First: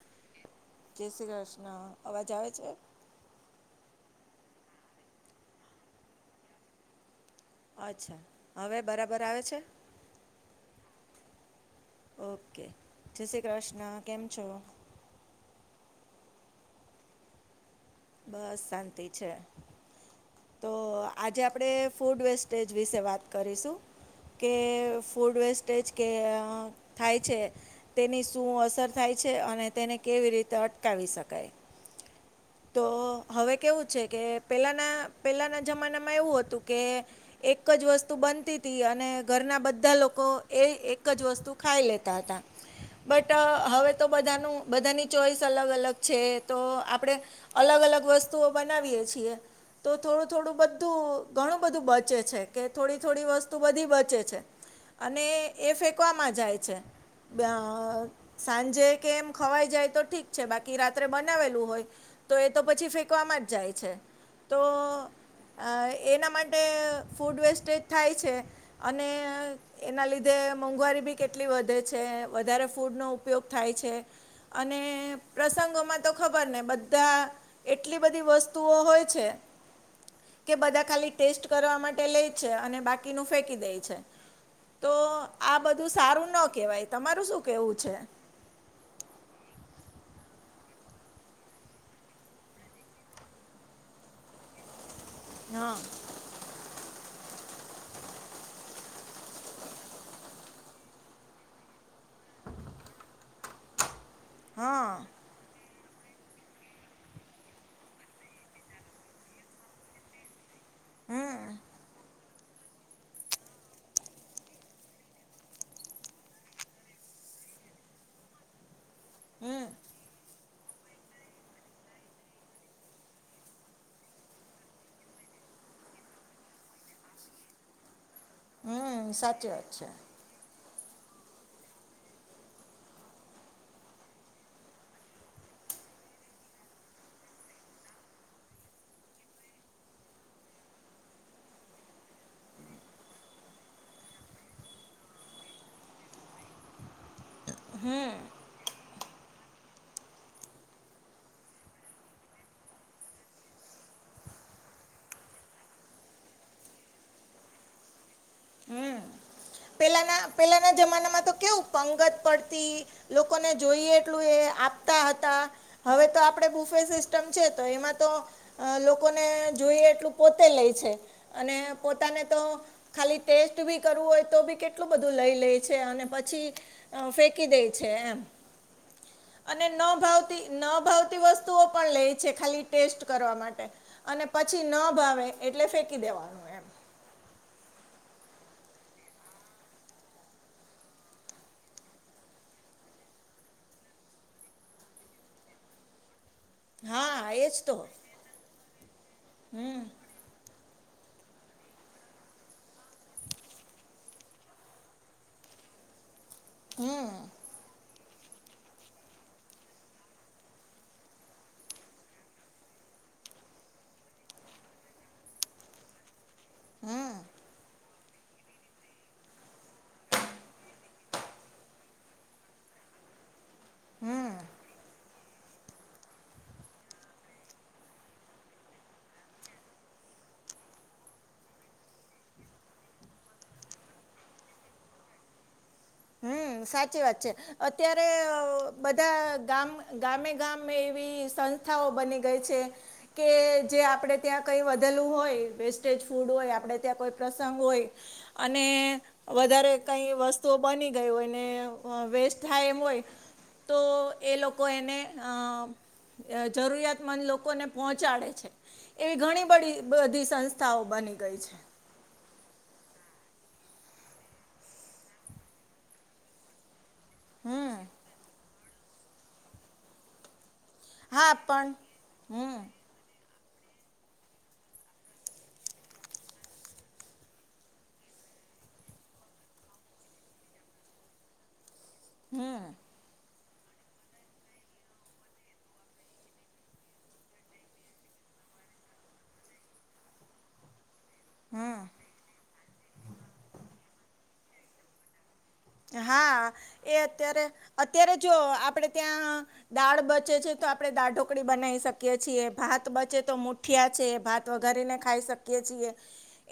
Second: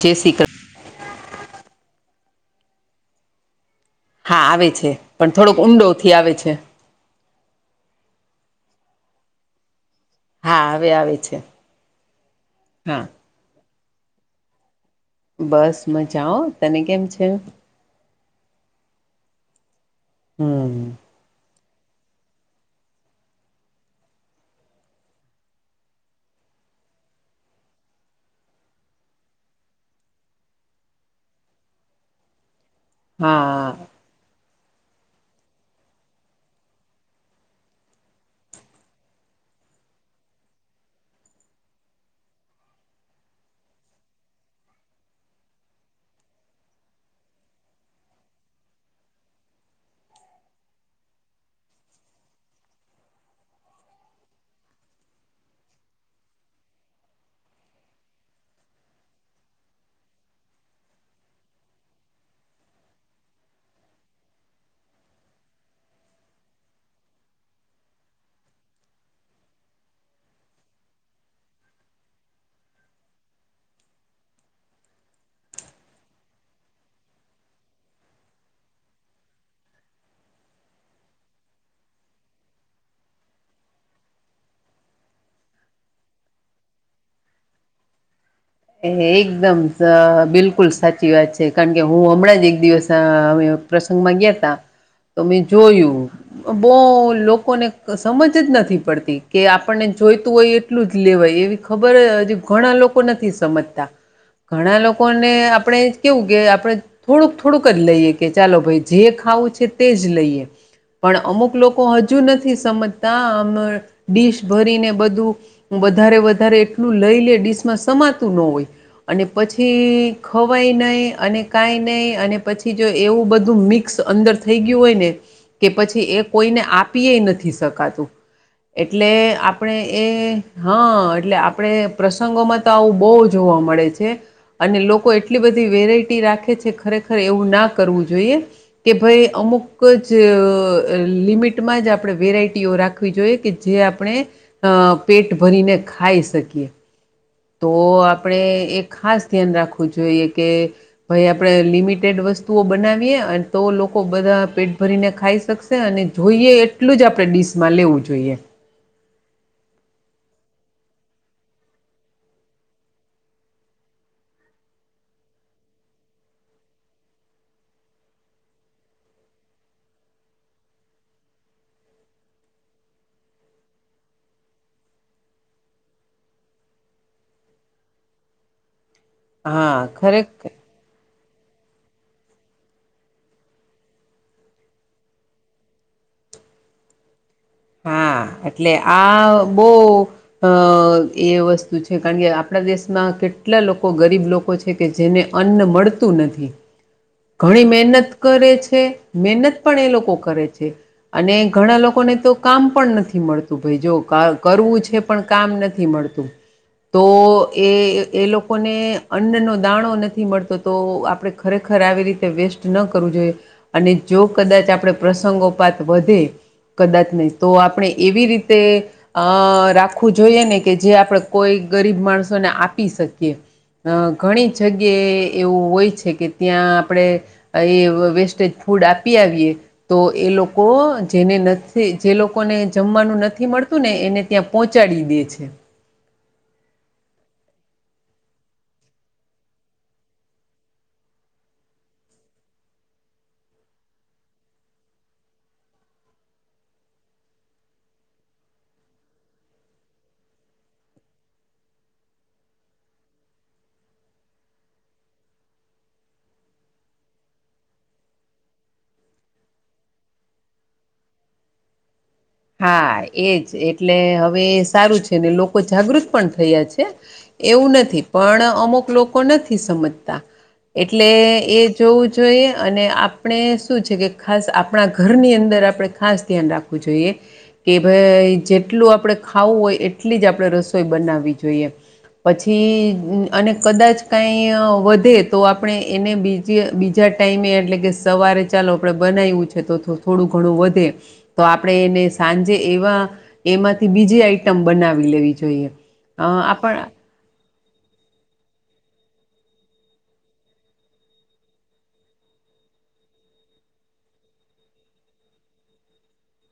Chess જય શ્રી કૃષ્ણ અવાજ આવે છે. હા આવે છે પણ થોડોક ઊંડો થી આવે છે. અચ્છા હવે બરાબર આવે છે. હા હવે આવે છે ઓકે હા જ શ્રી કૃષ્ણ કેમ છ. બસ મજાઓ તને કેમ છે. બસ શાંતિ છે. તો હમ આજે આપણે ફૂડ વેસ્ટેજ વિશે વાત કરીશુ કે ફૂડ વેસ્ટેજ કે થાય છે. તેની શું અસર થાય છે અને તેને કેવી રીતે અટકાવી શકાય તો હવે હા કેવું છે કે પહેલાના પહેલાંના જમાનામાં એવું હતું કે એક જ વસ્તુ બનતી હતી અને ઘરના બધા લોકો એ એક જ વસ્તુ ખાઈ લેતા હતા. બટ હવે તો બધાનું બધાની ચોઈસ અલગ અલગ છે તો આપણેે અલગ અલગ વસ્તુઓ બનાવીયએ છીએ. તો થોડું થોડું બધું ઘણું બધું બચે છે કે થોડી થોડી વસ્તુ બધી બચે છે. અને એ ફેંકવામાં જાય છે. સાંજે કે એમ ખવાઈ જાય તો ઠીક છે બાકી રાત્રે બનાવેલું હોય. તો એ તો પછી ફેંકવામાં જ જાય છે તો અ એના માટે ફૂડ વેસ્ટેજ થાય છે અને એના લીધે મોંઘવારી બી કેટલી વધે છે વધારે ફૂડનો ઉપયોગ થાય છે. અને પ્રસંગોમાં તો ખબર ને બધ ધા એટલી બધી વસ્તુઓ હોય છે. કે બધા ખાલી ટેસ્ટ કરવા માટે લે છે અને બાકીનું ફેંકી દે છે. તો આ બધું સારું ના કેવાય તમારું શું કેવું છે. એ એકદમ બિલકુલ સાચી વાત છે કારણ કે હું હમણાં જ એક દિવસ અમે પ્રસંગ મા ગીતાં તમે હા જોયું બહ લોકોને સમજ જ નથી પડતી કે આપણને જોઈતું હોય એ એટલું જ લેવાય એવી ખબર હજ ઘણા લોકો નથી સમજતા ઘણા હા લોકોને આપણે કેવું કે આપણે થોડુંક થોડુંક જ લઈએ કે ચાલો ભાઈ જે ખાવું છે તે જ લઈએ પણ હમ અમુક લોકો હજુ નથી સમજતા આમ ડીશ ભરીને બધું વધારે વધારે એટલું લઈ લે ડિશમાં સમાતું ન હોય અને હમ પછી ખવાય નહીં અને કાંઈ નહીં અને પછી જો એવું બધું મિક્સ અંદર થઈ ગયું હોય ને કે પછી એ કોઈને આપી એ નથી શકાતું એટલે હમ સાચી વાત આપણે છે એ હા એટલે આપણે પ્રસંગોમાં તો આવું બહુ જોવા મળે છે. અને લોકો એટલી બધી વેરાયટી રાખે છે ખરેખર એવું ના કરવું જોઈએ કે ભાઈ અમુક જ લિમિટમાં જ આપણે વેરાયટીઓ રાખ રાવી જોઈ કે જે આપણે પેટ ભરીને ખાઈ શકીએ તો આપણે એક ખાસ ધ્યાન રાખવું જોઈએ કે ભાઈ આપણે લિમિટેડ વસ્તુઓ બનાવીએ અને તો લોકો બધા પેટ ભરીને ખાઈ શકશે. અને જોઈએ એટલું જ આપણે ડીશમાં લેવું જોઈએ. હમ પેલાના પેલાના જમાનામાં તો કેવું પંગત પડતી લોકોને જોઈએ એટલું એ આપતા હતા. હવે તો આપડે બુફે સિસ્ટમ છે તો એમાં તો અ લોકોને જોઈએ એટલું પોતે લે છે અને પોતાને તો ખાલી ટેસ્ટ બી કરવું હોય તો બી કેટલું બધું લઈ લે છે. અને પછી અ ફેંકી દે છે એમ અને ન હા ભાવતી ખરેખર ન ભાવતી વસ્તુ વસ્તુઓ પણ લે છે ખાલી ટેસ્ટ કરવા માટે અને પછી ન ભાવે એટલે ફેંકી દેવાનું એમ. હા એટલે આ બહ અ એ વસ્તુ છે કારણ કે આપણા દેશમાં કેટલા લોકો ગરીબ લોકો છે‌. છે કે જેને અન્ન મળતું નથી. હા‌ ઘણી મહેનત કરે છે મહેનત હમ પણ એ લોકો કરે છે. અને ઘણા લોકોને તો કામ પણ નથી મળતું ભાઈ જો કરવું છે પણ કામ નથી મળતું. હમ તો એ એ લોકોને અન્નનો દાણો નથી મળતો તો આપડે ખરેખર ખર આવી રીતે વેસ્ટ ન કરવું જોઈએ અને જો કદાચ આપણે પ્રસંગોપાત વધે કદાચ હમ નહી તો આપણે એવી રીતે અ રાખવું જોઈએ ને કે જે આપણે કોઈ ગરીબ માણસોને આપી શકીએ. અ ઘણી જગ્યાએ એવું હોય છે કે ત્યાં આપણે એ વેસ્ટેજ ફૂડ આપી આવીએ તો એ લોકો જેને નથી જે લોકોને જમવાનું નથી મળતું ને એને ત્યાં પહોંચાડી દે છે. હમ સાચી વાત છે. અત્યારે બધા ગામ ગામે ગામે એવી સંસ્થાઓ બની ગઈ છે. કે જે આપણે ત્યાં કંઈ વધેલું હોય વેસ્ટેજ ફૂડ હોય આપણે ત્યાં કોઈ પ્રસંગ હોય અને વધારે કઈ વસ્તુ બની ગયું હોય ને વેસ્ટ થાય એમ હોય તો એ લોકો એને જરૂરિયાતમંદ લોકોને પહોંચાડે છે. એવી ઘણી બધી બધી સંસ્થાઓ બની ગઈ છે. હા એજ એટલે હવે સારું છે ને લોકો જાગૃત પણ થયા છે. એવું હમ નથી પણ અમુક લોકો નથી સમજતા. એટલે હા એ પણ જોવું જોઈએ હમ અને આપ આપણે શું છે કે ખાસ આપણા ઘરની અંદર આપણે ખાસ ધ્યાન રાખવું જોઈએ. કે ભાઈ જેટલું આપણે ખાવું હોય એટલી જ આપણે રસોઈ બનાવવી જોઈએ. હમ પછી અને કદાચ કાંઈ વધે તો આપણે એને બીજી બીજા ટાઈમે એટલે કે સવારે ચાલો આપણે બનાવું છે. તો થોડું ઘણું વધે તો આપણે હમ એને સાંજે એવા એમાંથી બીજી આઈટમ બનાવી લેવી જોઈએ. અ હા આપણ એ અત્યારે અત્યારે જો આપણેે ત્યાં દાળ બચે છે તો આપડણે દાળ ઢોકળી બનાવી શકીય છીએ ભાત બચે તો મો ગઠિયા છે ભાત વગારીને ખાઈ શકીએ છીએ.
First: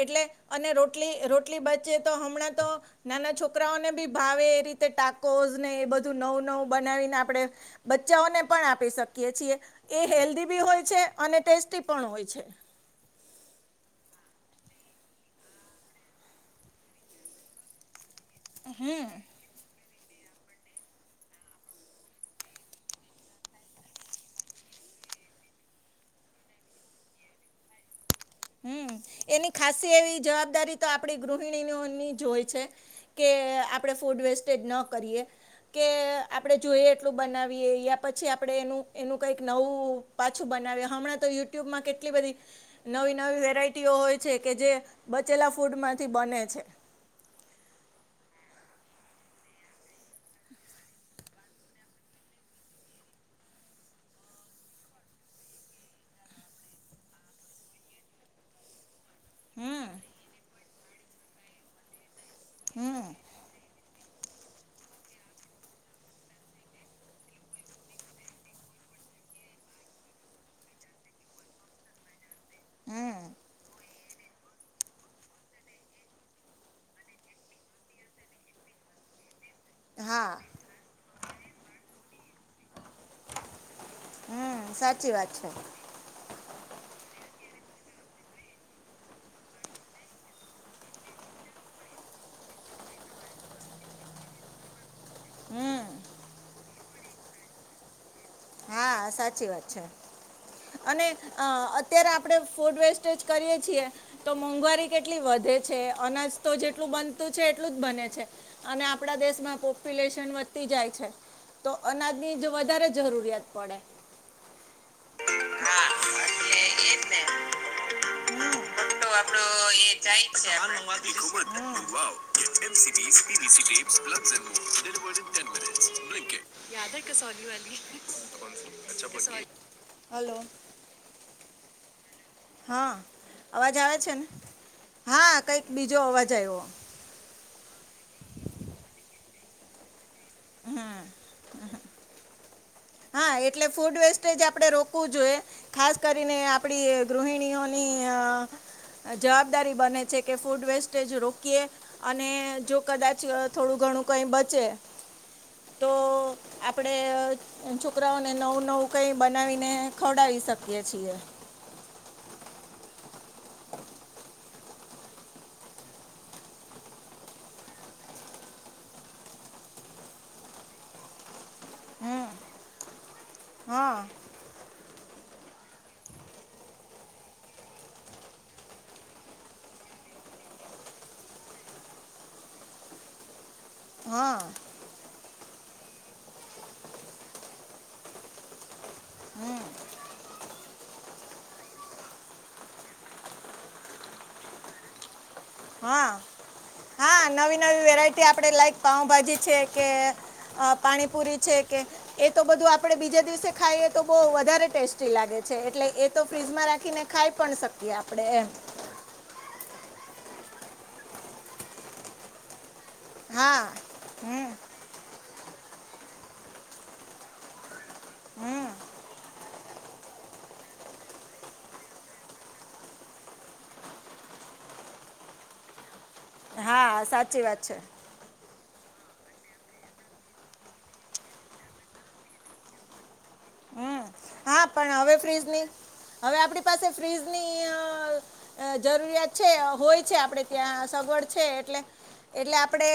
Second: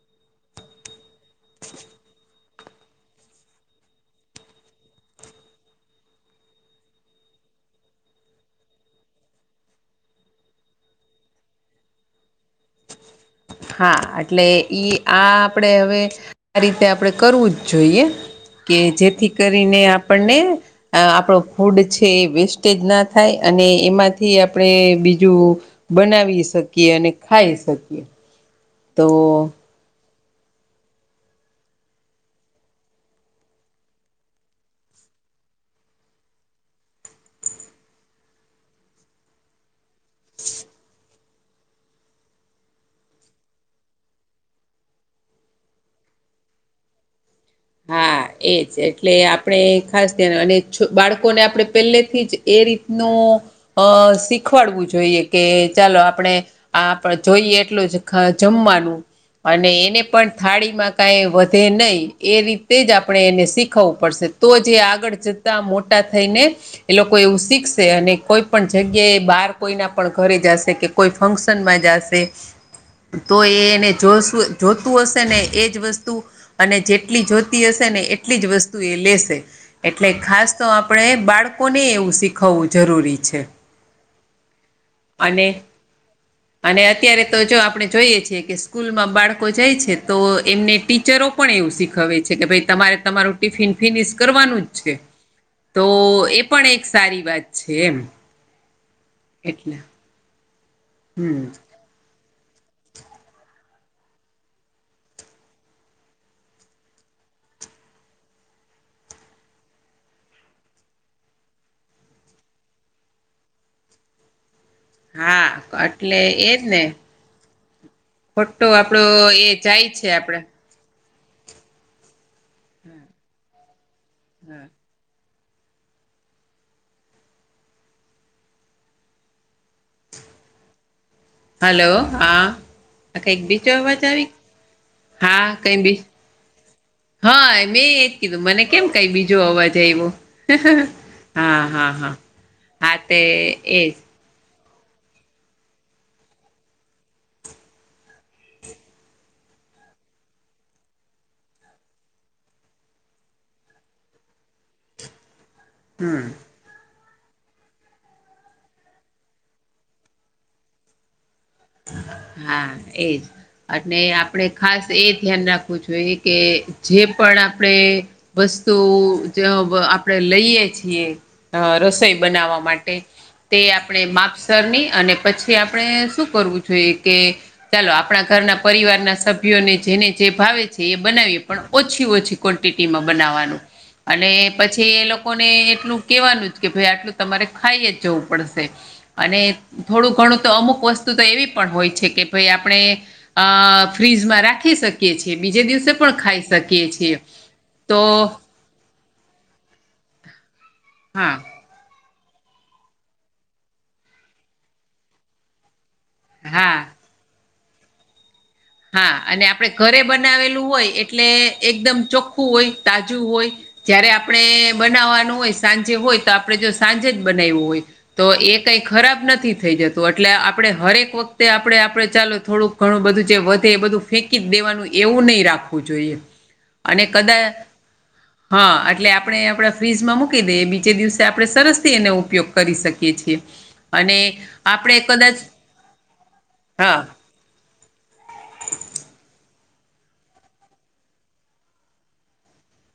એટલે અને રોટલી રોટલી બચે તો હમણાં તો નાના છોકરાઓને બી ભાવે એ રીતે ટાકોઝ ને એ બધું નવું નવું બનાવીને આપણે બચ્ચાઓને પણ આપી શકીએ છીએ એ હેલ્ધી બી હોય છે અને ટેસ્ટી પણ હોય છે. હા એટલે ઈ આ આપણેે હવે આ રીતે આપણે કરવું જ જોઈએ કે જેથી કરીને આપણને આ આપણો ફૂડ છે એ વેસ્ટેજ ના થાય અને એમાંથી આપણે બીજું બનાવી શકીએ અને ખાઈ શકીએ. હમ તો એની ખાસ એવી જવાબદારી તો આપણી ગૃહિણીઓની જ હોય છે. કે આપણે ફૂડ વેસ્ટેજ ન કરીએ. કે આપણે જોઈએ એટલું બનાવીએ યા પછી આપણે એનું એનું કંઈક નવું પાછું બનાવ હમણાં તો યુટ્યુબમાં કેટલી બધી નવી નવી વેરાયટીઓ હોય છે કે જે બચેલા ફૂડ માંથી બને છે. હા. એજ એટલે આપણે ખાસ ધ્યાન અને બાળકોને આપણે પહેલેથી જ એ રીતનું અ શીખવાડવું જોઈએ કે ચાલો આપણે આ આપડ જોઈએ એટલું જ જમવાનું અને હમ એને પણ થાળી માં કાઈ વધે નહી એ રીતે જ હમ આપણે એને શીખ ખવું પડશે તો જે આગળ જતા મોટા થઈને એ લોકો એવું શીખશે અને કોઈ પણ જગ્યાએ બાર કોઈના પણ ઘરે જશે કે કોઈ ફંક્શનમાં જશે. હમ તો એ એને જો જોતું હશે ને એજ વસ્તુ અને જે એટલી જોતી હશે ને એટલી જ વસ્તુ એ લેશે. એટલે હા ખાસ તો આપણે બાળકોને એવું શીખવવું જરૂરી છે. હમ સાચી વાત અને છે. અને અત્યારે તો જો આપણે જોઈએ છેએ કે સ્કૂલમાં બાળકો જાય છે તો એમને ટીચરો પણ એવું શીખવે છે કે ભાઈ તમારે તમારું ટિફિન ફિનિશ કરવાનું જ છે. તો હમ એ પણ એક સારી વાત છે એમ. હા સાચી વાત એટલે છે. અને અ હમ અત્યારે આપણે ફૂડ વેસ્ટેજ કરીયએ છીએ. તો મોંઘવારી કેટલી વધે છે અનાજ તો જેટલું બનતું છે એટલું જ બને છે. અને આપણા દેશમાં પોપ્યુલેશન વધતી જાય છે તો અનાજની વધારે જરૂરિયાત કડ હા એટલે એજ ને આપડો ખોટો આપડો જાય એ છે આપડે જાય છે. [inaudible] હમ. યાદે કસોલી વા હલો. હલો હા. કઈક બીચ આવે અવાજ છે ને આવી હા કંઈક કઈ બીચ. બીજો અવાજ આવ્યો હા મેં એજ કીધું મને કેમ કઈ બીજો અવાજ આવ્યો. હમ હા હા હા. તે હા એટલે એજ ફૂડ વેસ્ટ. આપણે રોકવું જોઈએ ખાસ કરીને આપડી ગૃહિણીઓની. જવાબદારી બને છે કે ફૂડ વેસ્ટેજ રોકીએ. અને જો કદાચ થોડું ઘણું કઈ બચે. તો આપડે. એ છોકરાઓને નવું નવું કઈ બનાવીને ખવડાવી શકીએ છીએ. હા એજ. અને આપણે ખાસ એ ધ્યાન રાખવું જોઈએ કે જે પણ આપણે. વસ્તુજે આપણેે લઈએ છીએ. અ રસોઈ હમ બનાવવા માટે તે હા આપણે માપસરની અને પછી આપણે શું. કરવું જોઈએ કે. ચાલો આપણા ઘરના પરિવારના સભ્યોને જેને જે ભાવે છે એ બનાવીએ પણ ઓછી ઓછી. ક્વન્ટિટીમાં બનાવાનું અને હા પી. પછી એ લોકોને એટલું કેવાનુંજ, કે ભાઈ આટલું તમારે ખાઈએજ જવું પડશે. અને થોડું ઘણું તો અમુક વસ્ત તુ તો એવી પણ હોય છે, કે ભઇ આપણે અ ફ્રીજમાં રાખી શક યે છે, બીજે દિવસે પણ હા ખાઈ શકીએ છીએ, તો પાઉભાજી છે, કે હા પાણીપુરી છે. કે એ તો બધું આપડે બીજા દિવસે ખાઈએ, તો બહ વધારે ટેસ્ટી લાગે છે, એટલે એ તો ફ્રીજમાં હા રાખીને ખાઈ પણ શકીએ આપડે એમ. હા, અને આપડે ઘરે બનાવેલું હોય, એટલે એકદમ ચોખ ખું હોય, તાજું હોય, હા જય્યારે આપણે. હમ બનાવવાનું હોય, સાંજે હોય તો આપડે જો સાંજેજ બનાવયુ હોય. તો એ કાઈ ખરાબ નથી થઈ જત તો એટલે આપડે હરેક વખતે આપડે આપડે ચાલો થોડુંક ઘણું બધું જે વ તે બધું ફેંકી દેવાનું, એવું નહી રાખવું જોઈએ, હા અને સાચી કદાચ. વાત છે હા એટલે આપડે આપણા ફ્રીજમાં મૂકી દઈએ, બીજે દિવસે આપણે સરસથી એનો ઉપયોગ કરી શકીએ છીએ. હમ અને. હા પણ આપણે હવે કદાચ ફ્રીજની, હવે આપણી પાસે હા ફ્રીઝની અ અ જરૂરિયાત છે, હોય છે આપડે ત્યાં, સગવડ છે એટલે. એટલે આપડે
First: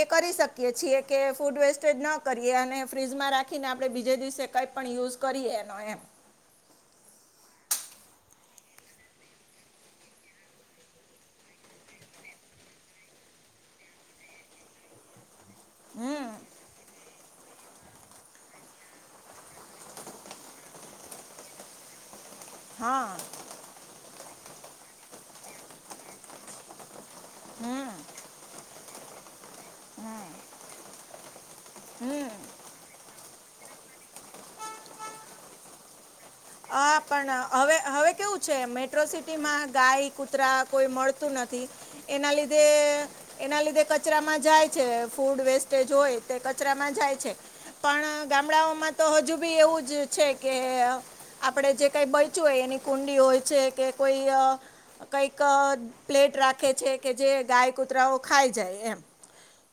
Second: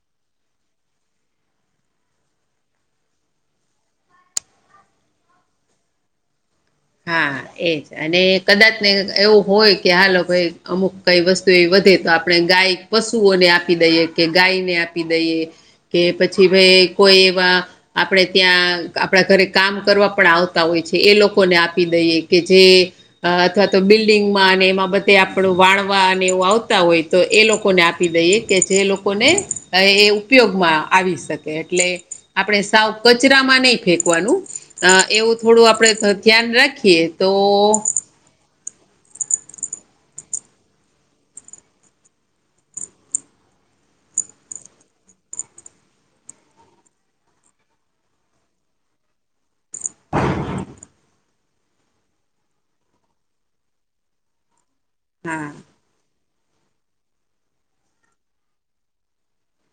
એ કરી શકીએ છીએ કે, ફૂડ વેસ્ટેજ ન કરીએ અને ફ્રીજમાં રાખી ખીને આપણે બીજે દિવસે કંઈ પણ યુઝ કરીએ એનો એમ. હા, એજ અને કદાચ ને એવું હોય કે આ લોકોએ અમુક કઈ વસ્તુ એ વધે તો, આપણે ગાય પશુઓને આપી દઈએ કે ગાયને આપી દઈએ. કે પછી ભેં કોઈ એવા, આપણે ત્યાં, આપણા ઘરે કામ કરવા પણ આવતા હોય છે, એ લોક કોને આપી દઈએ કે જે હા અ અથવા તો બિલ્ડિંગમાં, અને એમાં બધે આપણું વાળવા અને એવું આવતા હોય. તો એ લોકોને હમ આપી દઈએ કે જે લોકોને અ એ ઉપયોગમાં આવી શકે. એટલે હમ આપણે સાવ કચરામાં નહી ફેંકવાનું, અ એવું થોડું આપડે ધ અ પણ હવે, હવે કેવું છે, મેટ્રો સિટીમાં ગાય, કૂતરા કોઈ મળતું નથી, એના લીધે એના લીધે કચરામાં જાય છે, ફૂડ વેસ્ટેજ હોય તે કચરામાં જાય છે. પણ ગામડાઓમાં તો હજુ બી એવુંજ છે કે. આપણે જે કઈ બચ્યું હોય એની કુંડી હોય છે, કે કોઈઅ કંઈક હા પ્લેટ રાખે છે, કે જે ગાય, કુતરાઓ ખાઈ જાય એમ.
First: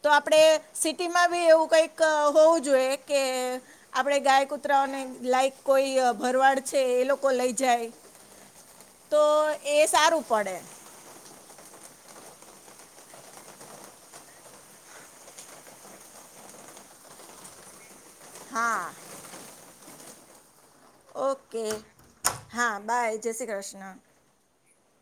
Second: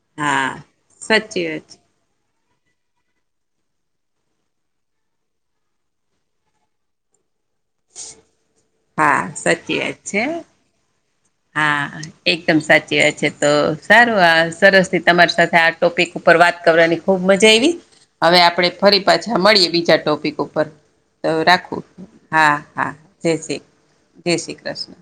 તો આપડે હા સિટીમાં સાચી બી વાત એવું છે કઈક ક હોવું જોઈએ કે, આપણે ગાય, કુતરાઓને લાઈક કોઈ ભરવાડ છે એ લોકો લઈ જાય, તો હા સાચી એ વાત સારું છે પડે. હા એકદમ સાચી વાત છે, તો સારું આ સરસ થી તમારી સાથે આ ટોપિક ઉપર વાત કરવાની ખુબ મજા આવી, હવે આપડે હા ફરી પાછા મળીએ બીજા ટોપિક ઉપર. તો ઓકે રાખું, હા હા, જય શ્રી, જય શ્રી કૃષ્ણ.